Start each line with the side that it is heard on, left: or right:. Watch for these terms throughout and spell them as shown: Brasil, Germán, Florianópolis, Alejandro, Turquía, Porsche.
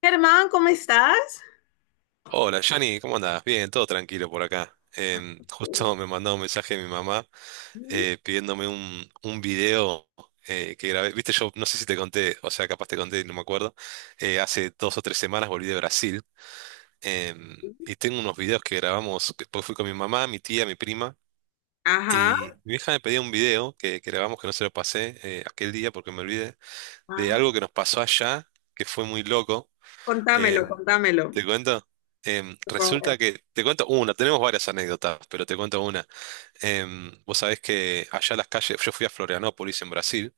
left: Germán, ¿cómo estás?
right: Hola, Johnny, ¿cómo andás? Bien, todo tranquilo por acá. Justo me mandó un mensaje mi mamá pidiéndome un video que grabé. Viste, yo no sé si te conté, o sea, capaz te conté, no me acuerdo. Hace 2 o 3 semanas volví de Brasil em, y tengo unos videos que grabamos, porque fui con mi mamá, mi tía, mi prima.
left: Ajá.
right: Y mi hija me pedía un video que grabamos que no se lo pasé aquel día porque me olvidé, de
left: Ah,
right: algo que nos pasó allá, que fue muy loco.
left: contámelo,
right: Eh,
left: contámelo,
right: ¿Te cuento?
left: por favor.
right: Resulta que, te cuento una, tenemos varias anécdotas, pero te cuento una. Vos sabés que allá las calles, yo fui a Florianópolis en Brasil,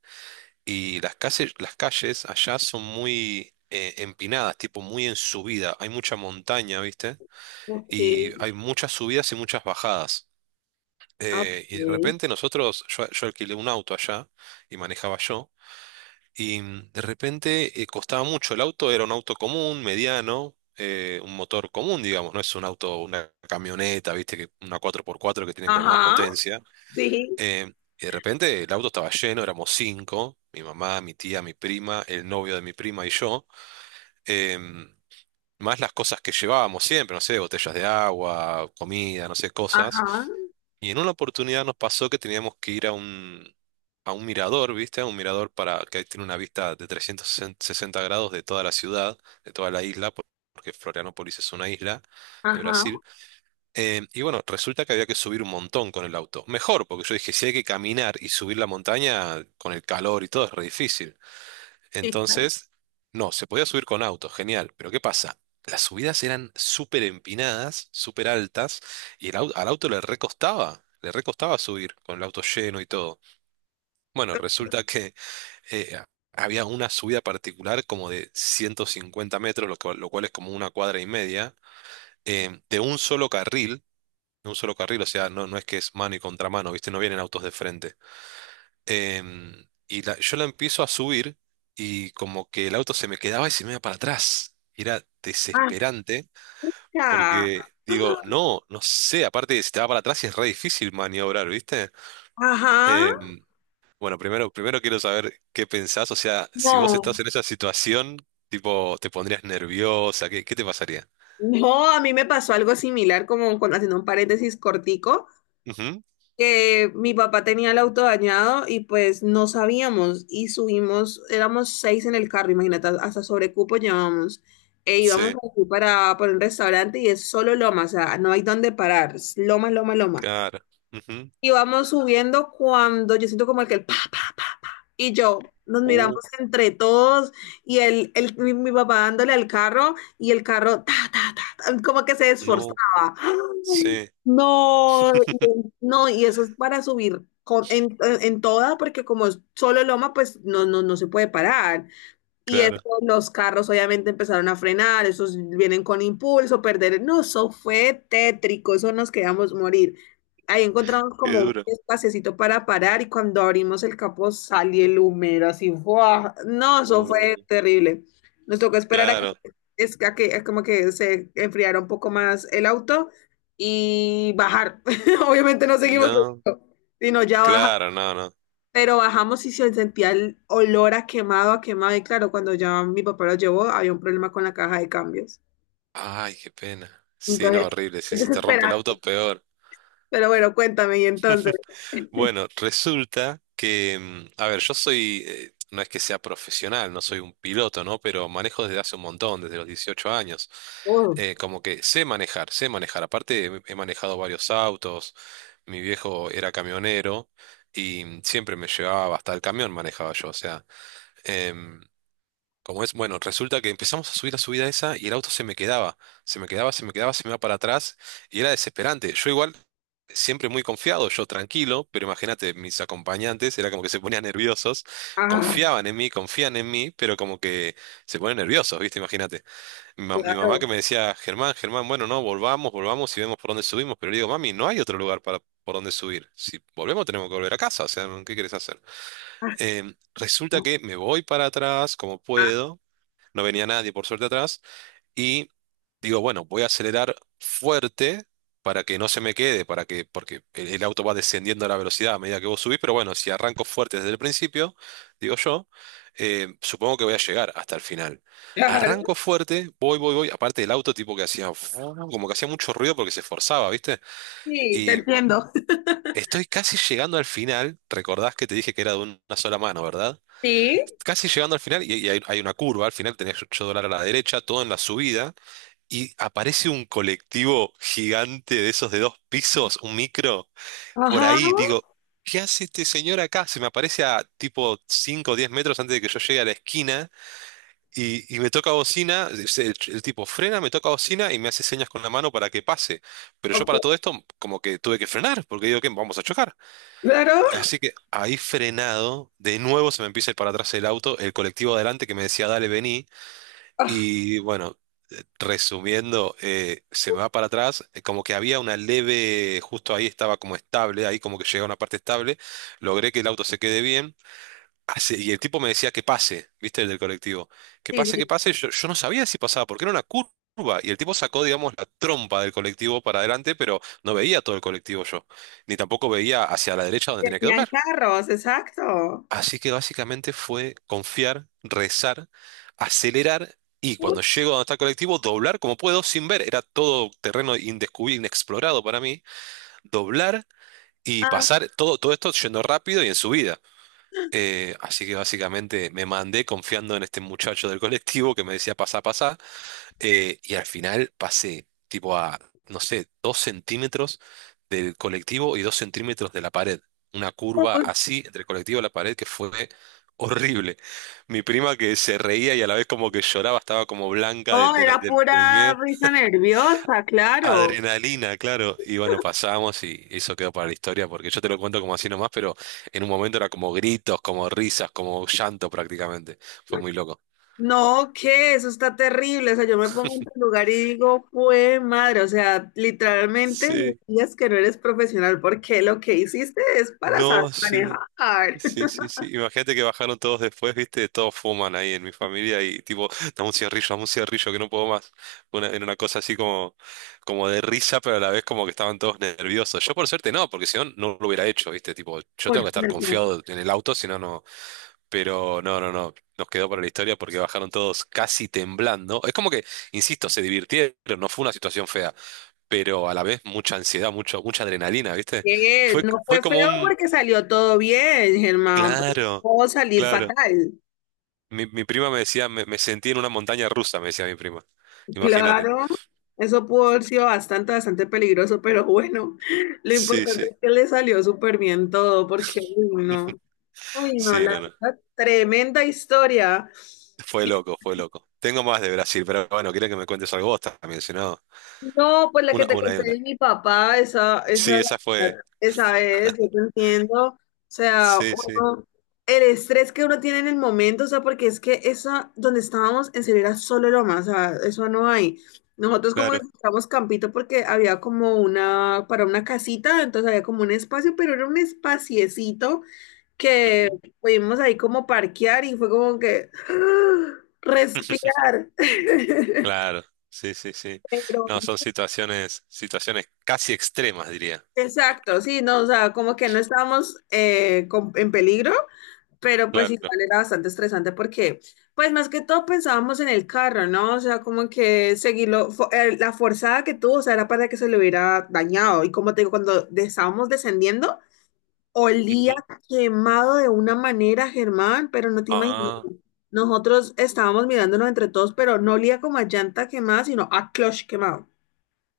right: y las calles allá son muy empinadas, tipo muy en subida, hay mucha montaña, ¿viste?
left: Ok,
right: Y hay muchas subidas y muchas bajadas. Y de
left: ok.
right: repente nosotros, yo alquilé un auto allá y manejaba yo. Y de repente costaba mucho. El auto era un auto común, mediano, un motor común, digamos, no es un auto, una camioneta, viste, que una cuatro por cuatro que tienen con más
left: Ajá,
right: potencia.
left: sí,
right: Eh, y de repente el auto estaba lleno, éramos cinco, mi mamá, mi tía, mi prima, el novio de mi prima y yo. Em, más las cosas que llevábamos siempre, no sé, botellas de agua, comida, no sé, cosas.
left: ajá,
right: Y en una oportunidad nos pasó que teníamos que ir a a un mirador, ¿viste? A un mirador para, que tiene una vista de 360 grados de toda la ciudad, de toda la isla, porque Florianópolis es una isla de
left: ajá,
right: Brasil. Y bueno, resulta que había que subir un montón con el auto. Mejor, porque yo dije, si hay que caminar y subir la montaña con el calor y todo, es re difícil.
left: sí,
right: Entonces, no, se podía subir con auto, genial, pero ¿qué pasa? Las subidas eran súper empinadas, súper altas, y el al auto le recostaba subir, con el auto lleno y todo. Bueno, resulta que eh, había una subida particular como de 150 metros, lo cual es como una cuadra y media, de un solo carril, de un solo carril, o sea, no, no es que es mano y contramano, ¿viste? No vienen autos de frente. Y yo la empiezo a subir y como que el auto se me quedaba y se me iba para atrás. Era desesperante
left: ajá,
right: porque digo, no, no sé, aparte de si te va para atrás es re difícil maniobrar, ¿viste?
left: ajá.
right: Em, bueno, primero quiero saber qué pensás, o sea, si vos
left: No,
right: estás en esa situación, tipo, ¿te pondrías nerviosa? ¿Qué, qué te pasaría?
left: no, a mí me pasó algo similar, como con, haciendo un paréntesis cortico.
right: Ujú.
left: Que mi papá tenía el auto dañado y pues no sabíamos y subimos, éramos seis en el carro, imagínate, hasta sobrecupo llevábamos. E íbamos
right: Sí,
left: aquí para un restaurante y es solo loma, o sea, no hay dónde parar, es loma, loma, loma.
right: claro. Ujú.
left: Y vamos subiendo cuando yo siento como el que el pa, pa, y yo nos
right: Uh,
left: miramos entre todos y mi papá dándole al carro y el carro ta, ta, ta, ta, como que se
right: no,
left: esforzaba. Ay,
right: sí,
left: no, no, y eso es para subir en toda, porque como es solo loma, pues no, no, no se puede parar. Y eso,
right: claro,
left: los carros obviamente empezaron a frenar, esos vienen con impulso, perder. No, eso fue tétrico, eso nos quedamos morir. Ahí encontramos
right: qué
left: como un
right: duro.
left: espacecito para parar y cuando abrimos el capó salió el humero así, ¡fua! No, eso fue
right: Uh,
left: terrible. Nos tocó esperar a que,
right: claro,
left: es que, como que se enfriara un poco más el auto y bajar. Obviamente no seguimos,
right: no.
left: sino ya bajar.
right: Claro, no, no.
left: Pero bajamos y se sentía el olor a quemado, a quemado. Y claro, cuando ya mi papá lo llevó, había un problema con la caja de cambios.
right: Ay, qué pena. Sí, no,
left: Entonces,
right: horrible. Si
left: es
right: se te rompe el
left: desesperante.
right: auto, peor.
left: Pero bueno, cuéntame, y entonces.
right: Bueno, resulta que, a ver, yo soy, no es que sea profesional, no soy un piloto, ¿no? Pero manejo desde hace un montón, desde los 18 años.
left: Oh,
right: Como que sé manejar, sé manejar. Aparte, he manejado varios autos. Mi viejo era camionero y siempre me llevaba hasta el camión, manejaba yo. O sea, em, como es, bueno, resulta que empezamos a subir la subida esa y el auto se me quedaba, se me quedaba, se me quedaba, se me iba para atrás y era desesperante. Yo igual, siempre muy confiado, yo tranquilo, pero imagínate, mis acompañantes era como que se ponían nerviosos,
left: ah,
right: confiaban en mí, confían en mí, pero como que se ponen nerviosos, ¿viste? Imagínate. Mi mamá que
left: claro.
right: me decía, Germán, Germán, bueno, no, volvamos, volvamos y vemos por dónde subimos, pero le digo, mami, no hay otro lugar para... por dónde subir. Si volvemos tenemos que volver a casa, o sea, ¿qué querés hacer?
left: Ah,
right: Resulta que me voy para atrás como
left: ah,
right: puedo, no venía nadie por suerte atrás, y digo, bueno, voy a acelerar fuerte para que no se me quede, para que, porque el auto va descendiendo la velocidad a medida que vos subís, pero bueno, si arranco fuerte desde el principio, digo yo, supongo que voy a llegar hasta el final. Arranco
left: claro,
right: fuerte, voy, voy, voy, aparte el auto tipo que hacía, como que hacía mucho ruido porque se esforzaba, ¿viste?
left: sí, te
right: Y
left: entiendo.
right: estoy casi llegando al final, recordás que te dije que era de una sola mano, ¿verdad?
left: Sí,
right: Casi llegando al final, y hay una curva, al final tenés $8 a la derecha, todo en la subida, y aparece un colectivo gigante de esos de dos pisos, un micro, por
left: ajá,
right: ahí. Digo, ¿qué hace este señor acá? Se me aparece a tipo cinco o 10 metros antes de que yo llegue a la esquina, y me toca bocina, el tipo frena, me toca bocina y me hace señas con la mano para que pase. Pero yo para
left: ok,
right: todo esto, como que tuve que frenar, porque digo, ¿qué? Vamos a chocar.
left: claro.
right: Así que ahí frenado, de nuevo se me empieza a ir para atrás el auto, el colectivo adelante que me decía, dale, vení.
left: Ah,
right: Y bueno, resumiendo, se me va para atrás, como que había una leve, justo ahí estaba como estable, ahí como que llegué a una parte estable, logré que el auto se quede bien. Y el tipo me decía que pase, ¿viste? El del colectivo. Que
left: sí,
right: pase, que
left: sí,
right: pase. Yo no sabía si pasaba, porque era una curva. Y el tipo sacó, digamos, la trompa del colectivo para adelante, pero no veía todo el colectivo yo. Ni tampoco veía hacia la derecha donde tenía que
left: tenían
right: doblar.
left: carros, exacto.
right: Así que básicamente fue confiar, rezar, acelerar y
left: Uy,
right: cuando llego a donde está el colectivo, doblar como puedo sin ver. Era todo terreno indescubierto, inexplorado para mí. Doblar y
left: ah,
right: pasar todo, todo esto yendo rápido y en subida. Así que básicamente me mandé confiando en este muchacho del colectivo que me decía pasá, pasá. Y al final pasé tipo a, no sé, 2 centímetros del colectivo y 2 centímetros de la pared. Una curva
left: uy,
right: así entre el colectivo y la pared que fue horrible. Mi prima que se reía y a la vez como que lloraba, estaba como blanca
left: no,
right: del, de la-
left: era
right: del- del
left: pura
right: miedo.
left: risa nerviosa, claro.
right: Adrenalina, claro. Y bueno, pasamos y eso quedó para la historia porque yo te lo cuento como así nomás, pero en un momento era como gritos, como risas, como llanto prácticamente. Fue muy loco.
left: No, que eso está terrible. O sea, yo me pongo en tu lugar y digo, fue madre. O sea, literalmente me
right: Sí,
left: digas que no eres profesional porque lo que hiciste es para saber
right: no, sí.
left: manejar.
right: Sí, sí, sí. Imagínate que bajaron todos después, viste, todos fuman ahí en mi familia y tipo, dame un cigarrillo que no puedo más. Una, en una cosa así como, como de risa, pero a la vez como que estaban todos nerviosos. Yo por suerte no, porque si no, no lo hubiera hecho, viste, tipo, yo
left: Por
right: tengo que estar
left: suerte.
right: confiado en el auto, si no, no. Pero no, no, no. Nos quedó para la historia porque bajaron todos casi temblando. Es como que, insisto, se divirtieron, no fue una situación fea, pero a la vez mucha ansiedad, mucha adrenalina, viste.
left: ¿Qué? No fue
right: Fue
left: feo
right: como un,
left: porque salió todo bien, Germán. Pero
right: claro.
left: pudo salir
right: Claro.
left: fatal.
right: Mi prima me decía, me sentí en una montaña rusa, me decía mi prima. Imagínate.
left: Claro, eso pudo haber sido bastante, bastante peligroso, pero bueno, lo
right: Sí,
left: importante
right: sí,
left: es que le salió súper bien todo porque, uy, no. Uy, no,
right: sí,
left: la
right: no, no.
left: verdad, tremenda historia.
right: Fue loco, fue loco. Tengo más de Brasil, pero bueno, quiero que me cuentes algo vos también, si no,
left: No, pues la que te
right: una y
left: conté
right: una.
left: de mi papá, esa, esa,
right: Sí, esa fue.
left: esa es, yo te entiendo. O sea,
right: Sí, sí,
left: uno, el estrés que uno tiene en el momento, o sea, porque es que esa, donde estábamos, en serio era solo loma, o sea, eso no hay. Nosotros como que
right: claro.
left: estábamos campito porque había como una, para una casita, entonces había como un espacio, pero era un espaciecito que
right: Ujú.
left: pudimos ahí como parquear y fue como que ¡ah! Respirar.
right: Claro, sí, sí, sí.
left: Pero,
right: No, son situaciones, situaciones casi extremas, diría.
left: exacto, sí, no, o sea, como que no estábamos en peligro, pero pues
right: Claro.
left: igual era bastante estresante porque, pues más que todo pensábamos en el carro, ¿no? O sea, como que seguirlo, la forzada que tuvo, o sea, era para que se le hubiera dañado. Y como te digo, cuando estábamos descendiendo,
right: Ujú.
left: olía quemado de una manera, Germán, pero no te imaginas.
right: Ah,
left: Nosotros estábamos mirándonos entre todos, pero no olía como a llanta quemada, sino a clutch quemado.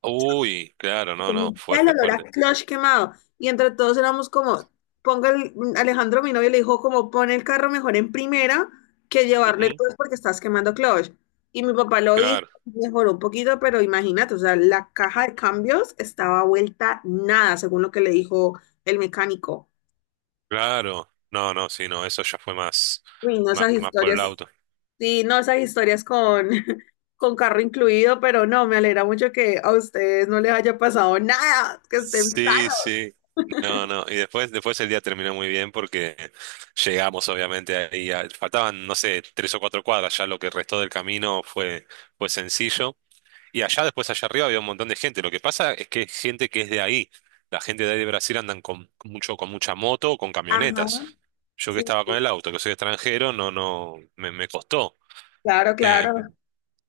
right: uy, claro, no, no,
left: Ya el
right: fuerte,
left: olor a
right: fuerte.
left: clutch quemado. Y entre todos éramos como, Alejandro, mi novio, le dijo como, pon el carro mejor en primera que llevarlo
right: Ujú.
left: entonces porque estás quemando clutch. Y mi papá lo hizo,
right: Claro,
left: mejoró un poquito, pero imagínate, o sea, la caja de cambios estaba vuelta nada, según lo que le dijo el mecánico.
right: claro. No, no, sí, no, eso ya fue más,
left: Uy, no,
right: más,
left: esas
right: más por el
left: historias.
right: auto.
left: Sí, no esas historias con, con carro incluido, pero no, me alegra mucho que a ustedes no les haya pasado nada, que estén
right: Sí,
left: sanos.
right: sí. No, no. Y después, después el día terminó muy bien porque llegamos, obviamente, ahí. Faltaban, no sé, 3 o 4 cuadras. Ya lo que restó del camino fue, fue sencillo. Y allá, después, allá arriba había un montón de gente. Lo que pasa es que es gente que es de ahí. La gente de ahí de Brasil andan con mucho, con mucha moto o con
left: Ajá,
right: camionetas. Yo que
left: sí,
right: estaba con el auto, que soy extranjero, no, no, me costó.
left: claro,
right: Eh,
left: claro,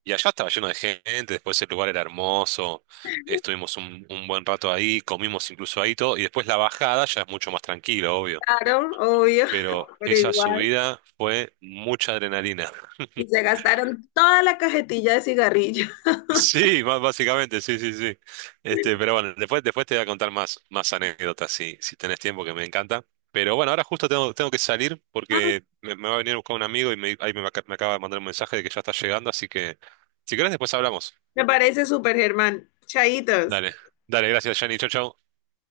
right: y allá estaba lleno de gente, después el lugar era hermoso, estuvimos un buen rato ahí, comimos incluso ahí todo, y después la bajada ya es mucho más tranquilo, obvio.
left: claro, obvio,
right: Pero
left: pero
right: esa
left: igual.
right: subida fue mucha adrenalina.
left: Y se gastaron toda la cajetilla de cigarrillos.
right: Sí, básicamente, sí, sí, sí. Este, pero bueno, después, después te voy a contar más, más anécdotas si, si tenés tiempo, que me encanta. Pero bueno, ahora justo tengo, tengo que salir
left: Ah,
right: porque me va a venir a buscar un amigo y me, me acaba de mandar un mensaje de que ya está llegando, así que si querés después hablamos.
left: me parece súper, Germán. Chaitos.
right: Dale, dale, gracias, Jani, chau, chau.